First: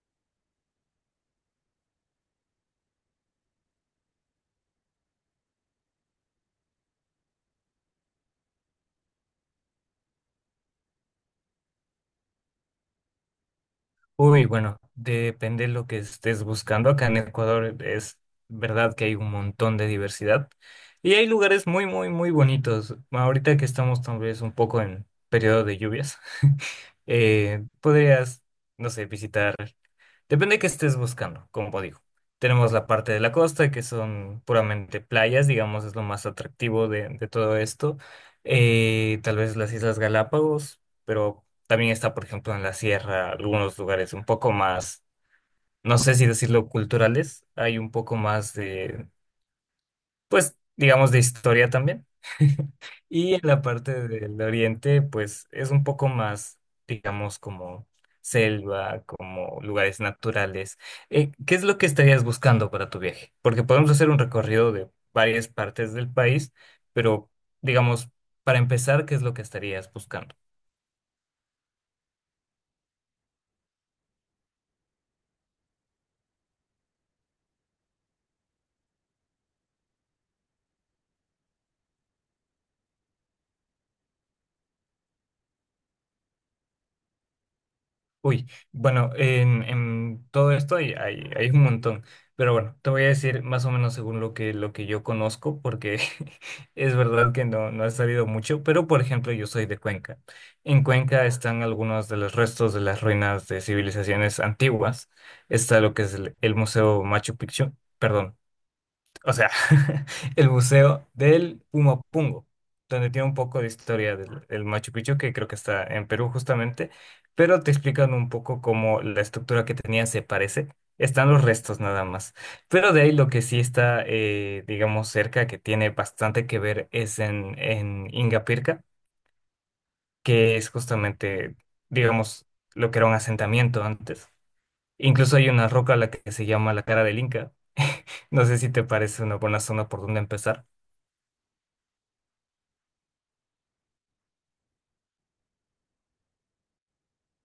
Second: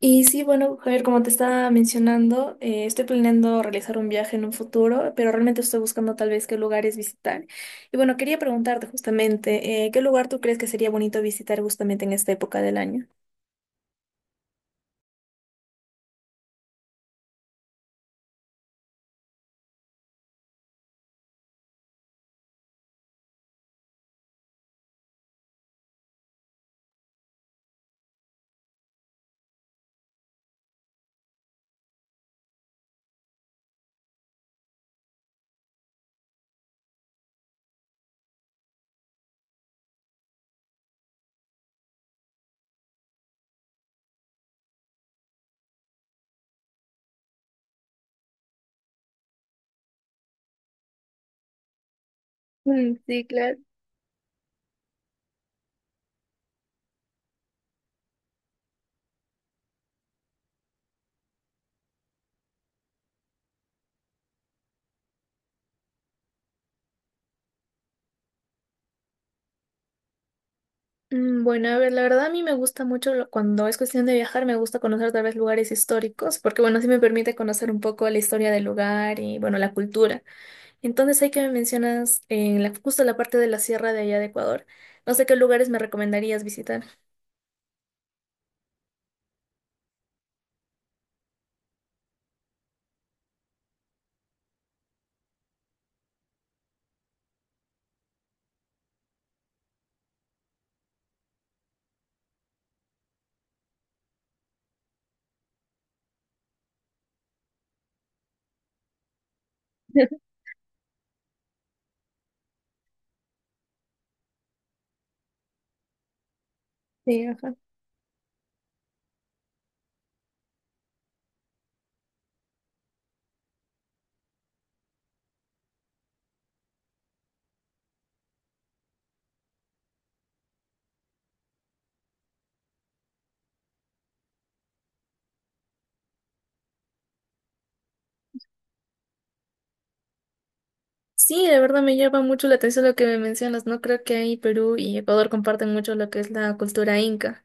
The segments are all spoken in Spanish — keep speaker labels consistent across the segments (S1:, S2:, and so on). S1: Y sí, bueno, Javier, como te estaba mencionando, estoy planeando realizar un viaje en un futuro, pero realmente estoy buscando tal vez qué lugares visitar. Y bueno, quería preguntarte justamente, ¿qué lugar tú crees que sería bonito visitar justamente en esta época del año?
S2: Uy, bueno, depende de lo que estés buscando. Acá en Ecuador es verdad que hay un montón de diversidad y hay lugares muy, muy, muy bonitos. Ahorita que estamos tal vez un poco en periodo de lluvias, podrías, no sé, visitar. Depende de qué estés buscando, como digo. Tenemos la parte de la costa, que son puramente playas, digamos, es lo más atractivo de todo esto. Tal vez las Islas Galápagos, pero también está, por ejemplo, en la sierra, algunos lugares un poco más, no sé si decirlo culturales, hay un poco más, pues digamos, de historia también.
S1: Mm, sí,
S2: Y en
S1: claro.
S2: la parte del oriente, pues es un poco más, digamos, como selva, como lugares naturales. ¿Qué es lo que estarías buscando para tu viaje? Porque podemos hacer un recorrido de varias partes del país, pero, digamos, para empezar, ¿qué es lo que estarías buscando?
S1: Mm, bueno, a ver, la verdad a mí me gusta mucho cuando es cuestión de viajar, me gusta conocer tal vez lugares históricos, porque bueno, sí me permite conocer un poco la historia del lugar y bueno, la cultura. Entonces hay que me mencionas en la, justo la parte de la sierra de allá de Ecuador. No sé qué lugares me recomendarías visitar.
S2: Uy, bueno, en todo esto hay un montón, pero bueno, te voy a decir más o menos según lo que yo conozco, porque es verdad que no he sabido mucho, pero por ejemplo yo soy de Cuenca. En Cuenca están algunos de los restos de las ruinas de civilizaciones antiguas. Está lo que es el Museo Machu Picchu, perdón, o sea, el Museo del Pumapungo, donde tiene un poco de historia del Machu Picchu, que creo que está en Perú justamente,
S1: Sí, ajá.
S2: pero te explican un poco cómo la estructura que tenía se parece. Están los restos nada más. Pero de ahí lo que sí está, digamos, cerca, que tiene bastante que ver, es en Ingapirca, que es justamente, digamos, lo que era un asentamiento antes. Incluso hay una roca a la que se llama la cara del Inca. No sé si te parece una buena zona por donde empezar.
S1: Sí, de verdad me llama mucho la atención lo que me mencionas, ¿no? Creo que ahí Perú y Ecuador comparten mucho lo que es la cultura inca.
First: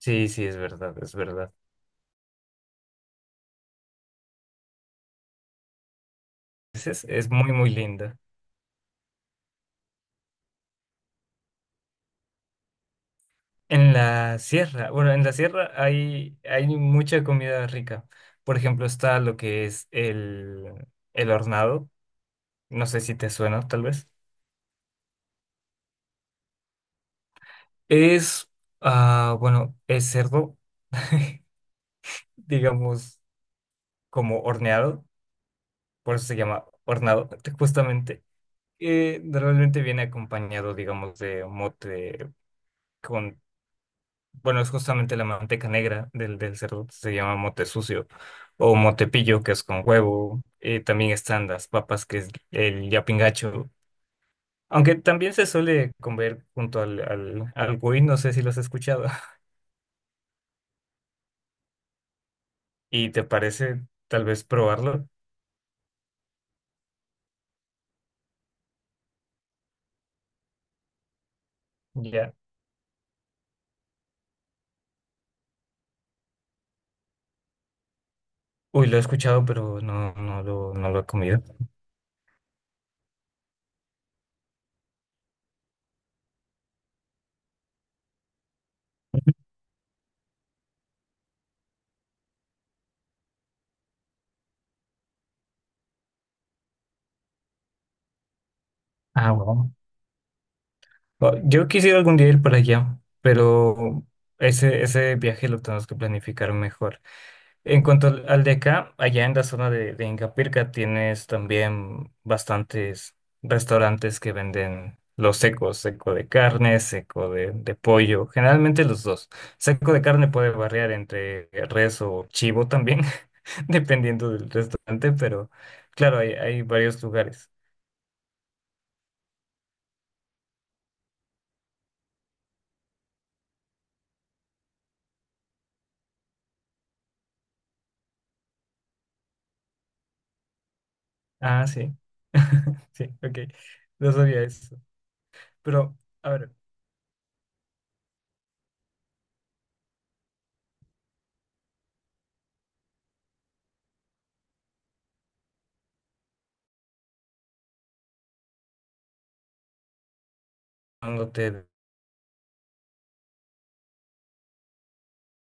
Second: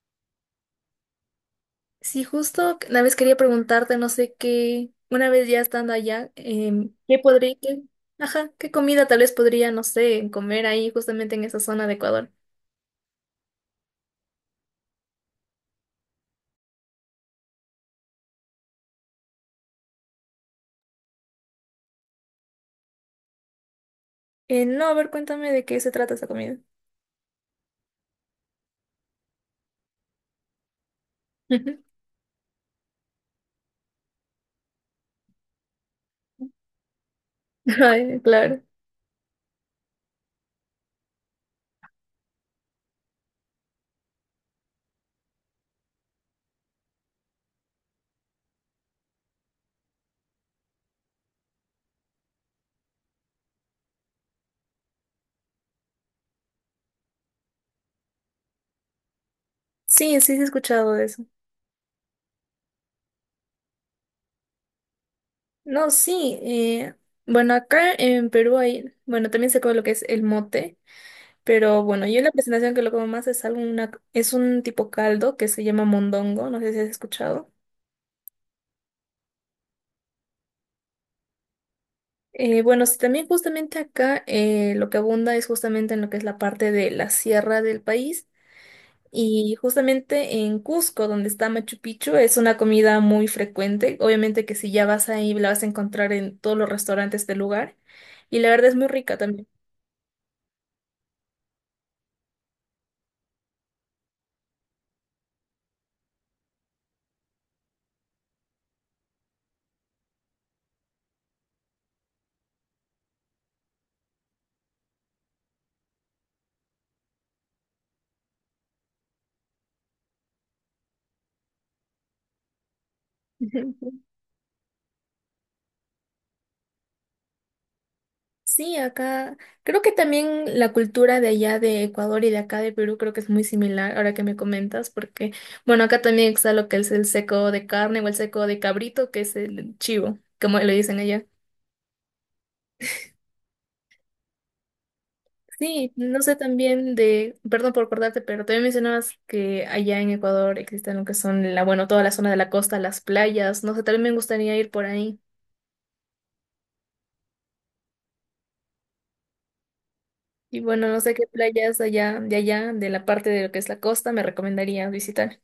S2: Sí, sí, es verdad, es verdad.
S1: Sí, justo una vez quería preguntarte, no sé qué, una vez ya estando allá,
S2: Es, es
S1: ¿qué
S2: es muy,
S1: podría,
S2: muy linda.
S1: ajá, qué comida tal vez podría, no sé, comer ahí justamente en esa zona de Ecuador?
S2: En la sierra, bueno, en la sierra hay mucha comida rica. Por ejemplo, está lo que es el hornado. No sé si te suena, tal vez.
S1: No, a ver, cuéntame de qué se trata esa comida.
S2: Es, ah, bueno, es cerdo, digamos, como horneado. Por eso se llama hornado,
S1: Ay,
S2: justamente.
S1: claro.
S2: Normalmente viene acompañado, digamos, de mote con. Bueno, es justamente la manteca negra del cerdo, se llama mote sucio o motepillo, que es con huevo. También están las papas, que es el yapingacho, aunque también se suele comer junto al, al cuy, no sé si lo has escuchado.
S1: Sí, sí, sí he escuchado de eso.
S2: ¿Y te parece tal vez probarlo?
S1: No, sí. Bueno, acá en Perú hay, bueno, también se come lo que es el mote, pero bueno, yo la
S2: Ya.
S1: presentación que lo como más es algo, una, es un tipo caldo que se llama mondongo, no sé si has escuchado.
S2: Uy, lo he escuchado, pero no, no lo he comido.
S1: Bueno, sí, también justamente acá lo que abunda es justamente en lo que es la parte de la sierra del país y justamente en Cusco, donde está Machu Picchu, es una comida muy frecuente. Obviamente que si ya vas ahí la vas a encontrar en todos los restaurantes del lugar. Y la verdad es muy rica
S2: Ah,
S1: también.
S2: bueno. Oh, yo quisiera algún día ir para allá, pero ese viaje lo tenemos que planificar mejor. En cuanto al de acá, allá en la zona de Ingapirca tienes también bastantes restaurantes que venden los secos, seco de carne, seco de pollo, generalmente los dos. Seco de carne puede variar entre res o chivo también, dependiendo del restaurante, pero claro, hay varios lugares.
S1: Sí, acá creo que también la cultura de allá de Ecuador y de acá de Perú creo que es muy similar ahora que me comentas, porque bueno, acá también está lo que es el seco de carne o el seco de cabrito, que es el chivo, como le dicen allá.
S2: Ah, sí. Sí, ok. No sabía eso.
S1: Sí,
S2: Pero,
S1: no
S2: a
S1: sé
S2: ver,
S1: también de, perdón por cortarte, pero también mencionabas que allá en Ecuador existen lo que son la, bueno, toda la zona de la costa, las playas, no sé, también me gustaría ir por ahí. Y bueno, no sé qué
S2: cuando te...
S1: playas allá, de la parte de lo que es la costa, me recomendarías visitar.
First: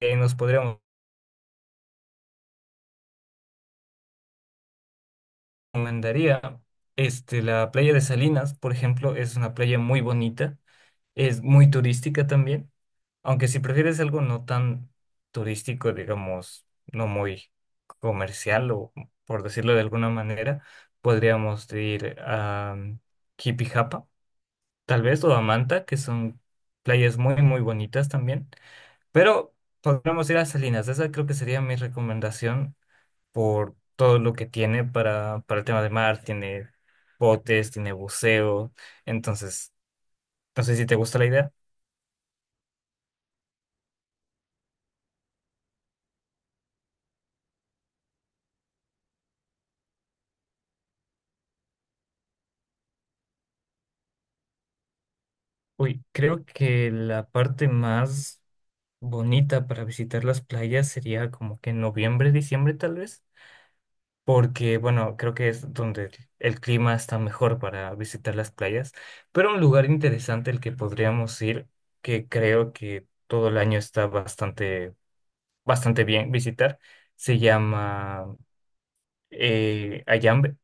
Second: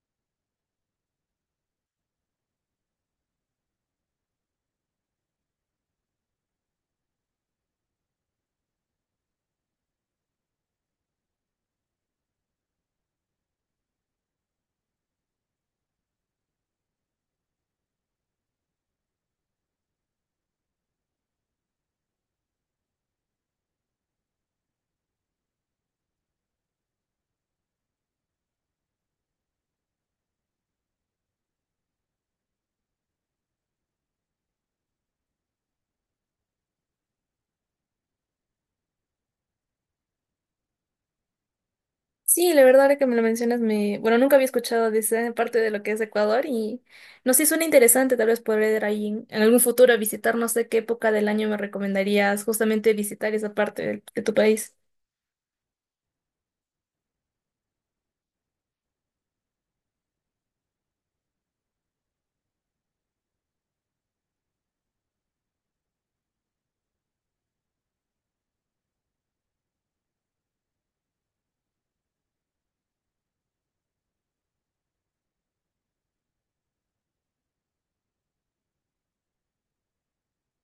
S2: eh, nos podríamos... recomendaría, este, la playa de Salinas, por ejemplo, es una playa muy bonita, es muy turística también, aunque si prefieres algo no tan turístico, digamos, no muy comercial o por decirlo de alguna manera, podríamos ir a Jipijapa, tal vez, o a Manta, que son playas muy, muy bonitas también, pero podríamos ir a Salinas, esa creo que sería mi recomendación por todo lo que tiene para el tema de mar, tiene botes, tiene buceo, entonces, no sé si te gusta la idea.
S1: Sí, la verdad, ahora que me lo mencionas, me, bueno, nunca había escuchado de esa parte de lo que es Ecuador y no sé, suena interesante, tal vez poder ir ahí en algún futuro a visitar, no sé qué época del año me recomendarías justamente visitar esa parte de, tu país.
S2: Uy, creo que la parte más bonita para visitar las playas sería como que en noviembre, diciembre tal vez, porque bueno, creo que es donde el clima está mejor para visitar las playas, pero un lugar interesante al que podríamos ir, que creo que todo el año está bastante, bastante bien visitar, se llama, Ayambe,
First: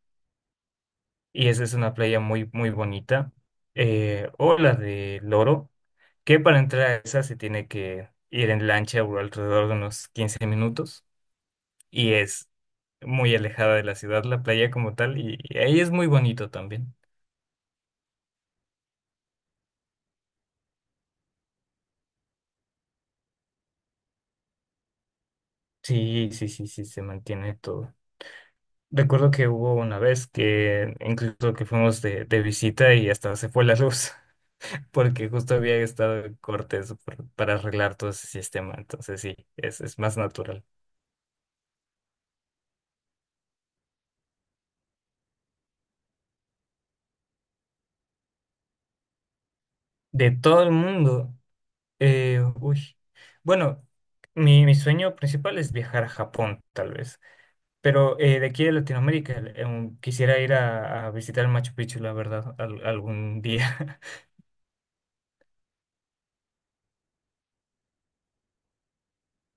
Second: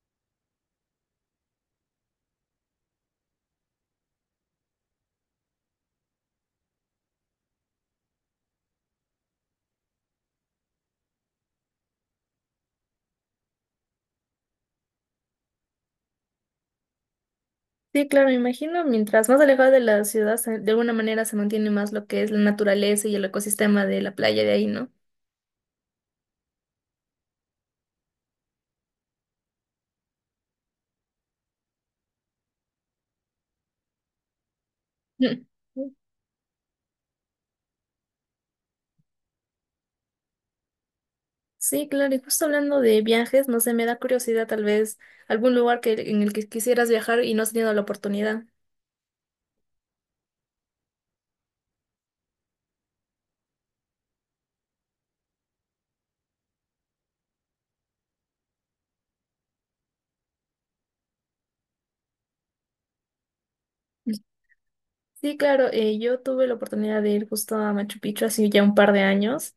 S2: y esa es una playa muy, muy bonita, o la de Loro, que para entrar a esa se tiene que ir en lancha, o alrededor de unos 15 minutos, y es muy alejada de la ciudad, la playa como tal, y ahí es muy bonito también.
S1: Sí, claro, me imagino, mientras más alejado de la ciudad, de alguna manera se mantiene más lo que es la naturaleza y el ecosistema de la playa de ahí, ¿no?
S2: Sí, sí, sí, sí, se mantiene todo. Recuerdo que hubo una vez que incluso que fuimos de visita y hasta se fue la luz, porque
S1: Mm.
S2: justo había estado en cortes para arreglar todo ese sistema, entonces sí, es más natural.
S1: Sí, claro, y justo hablando de viajes, no sé, me da curiosidad tal vez algún lugar que, en el que quisieras viajar y no has tenido la oportunidad.
S2: De todo el mundo, uy, bueno, mi sueño principal es viajar a Japón, tal vez, pero, de aquí de Latinoamérica, quisiera ir a visitar Machu Picchu, la verdad, algún día.
S1: Sí, claro, yo tuve la oportunidad de ir justo a Machu Picchu hace ya un par de años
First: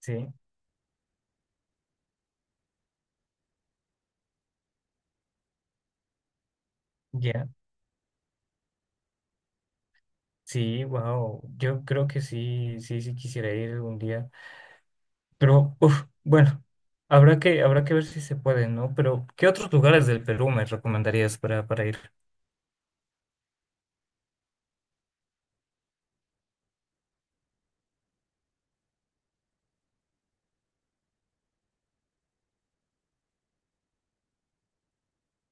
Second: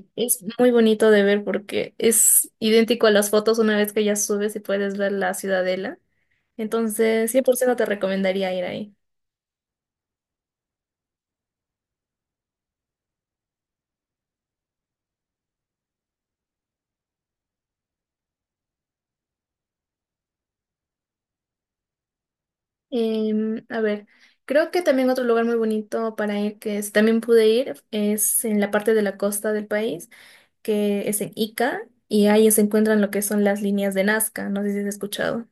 S2: Sí,
S1: es muy bonito de ver porque es idéntico a las fotos una vez que ya subes y puedes ver la ciudadela. Entonces, cien
S2: ya,
S1: por ciento te recomendaría ir ahí.
S2: sí, wow, yo creo que sí, sí, sí quisiera ir algún día. Pero, uf, bueno, habrá que ver si se puede, ¿no? Pero, ¿qué otros lugares del Perú me recomendarías para ir?
S1: A ver, creo que también otro lugar muy bonito para ir también pude ir es en la parte de la costa del país, que es en Ica, y ahí se encuentran lo que son las líneas de Nazca, no sé si has escuchado.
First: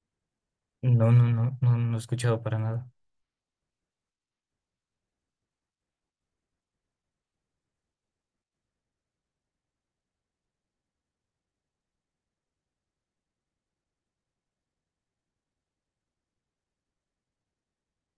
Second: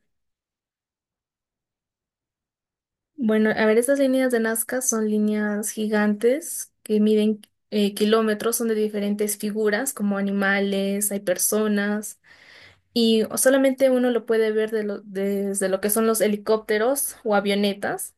S2: No, no, no, no, no he escuchado para nada.
S1: Bueno, a ver, estas líneas de Nazca son líneas gigantes que miden kilómetros, son de diferentes figuras, como animales, hay personas, y solamente uno lo puede ver de desde lo que son los helicópteros o avionetas.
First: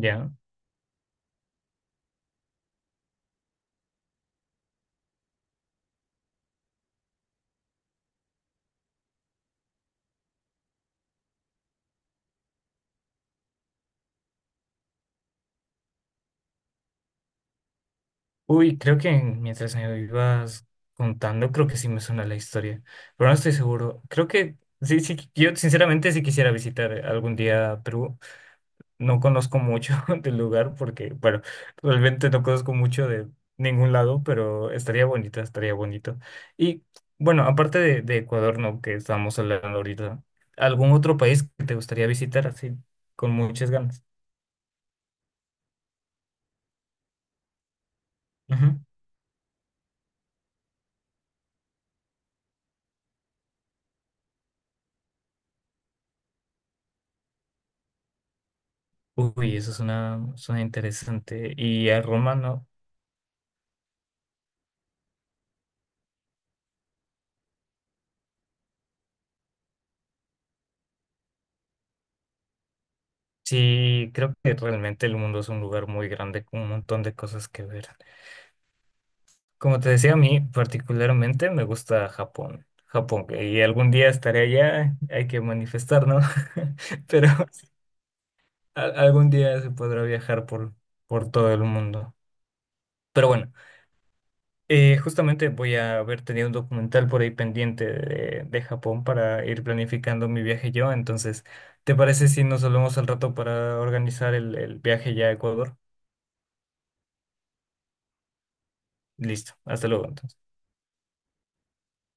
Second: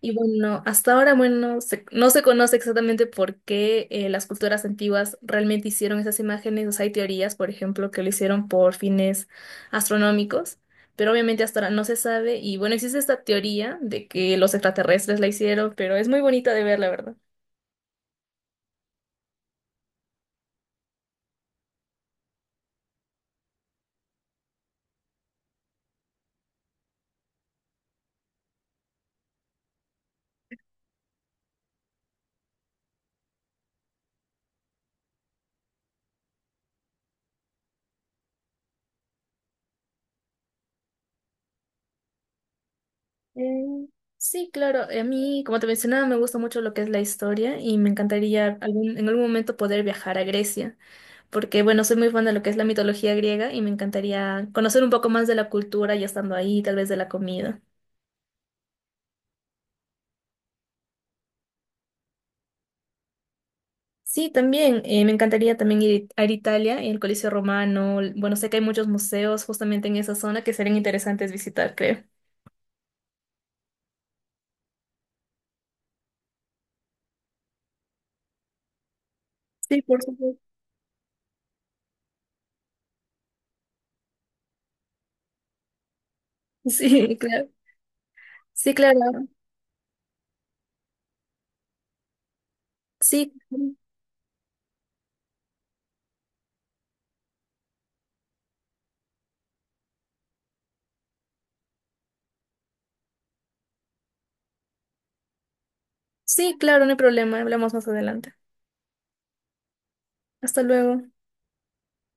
S1: Y bueno, hasta ahora, bueno, no se conoce exactamente por qué las culturas antiguas realmente hicieron esas imágenes. O sea, hay teorías, por ejemplo, que lo hicieron por fines astronómicos, pero obviamente hasta ahora no se sabe. Y bueno, existe esta teoría de que los extraterrestres la hicieron, pero es muy bonita de ver, la verdad.
S2: Uy, creo que mientras me ibas contando, creo que sí me suena la historia, pero no estoy seguro. Creo que sí, sí, yo sinceramente sí quisiera visitar algún día Perú. No conozco mucho del lugar porque, bueno, realmente no conozco mucho de ningún lado, pero estaría bonito, estaría bonito. Y bueno, aparte de Ecuador, ¿no? Que estamos hablando ahorita, ¿algún otro país que te gustaría visitar así con muchas
S1: Mm,
S2: ganas?
S1: sí, claro. A mí, como te mencionaba, me gusta mucho lo que es la historia y me encantaría en algún momento poder viajar a Grecia. Porque bueno, soy muy fan de lo que es la mitología griega y me encantaría conocer un poco más de la cultura ya estando ahí, tal vez de la comida.
S2: Ujú. Uy, eso suena interesante. Y a Roma, ¿no?
S1: Sí, también, me encantaría también ir a Italia y el Coliseo Romano. Bueno, sé que hay muchos museos justamente en esa zona que serían interesantes visitar, creo.
S2: Sí, creo que realmente el mundo es un lugar muy grande con un montón de cosas que ver. Como
S1: Sí,
S2: te
S1: por
S2: decía, a
S1: supuesto.
S2: mí particularmente me gusta Japón. Japón, y algún día estaré allá, hay que manifestar, ¿no?
S1: Sí,
S2: Pero
S1: claro. Sí, claro.
S2: algún día se podrá viajar por todo el mundo. Pero
S1: Sí,
S2: bueno, justamente voy a haber tenido un documental por ahí pendiente de Japón para ir planificando mi viaje yo. Entonces, ¿te parece si nos hablamos al rato para organizar el viaje ya a Ecuador?
S1: sí, claro, no hay problema. Hablamos más adelante.
S2: Listo, hasta luego entonces.
S1: Hasta luego.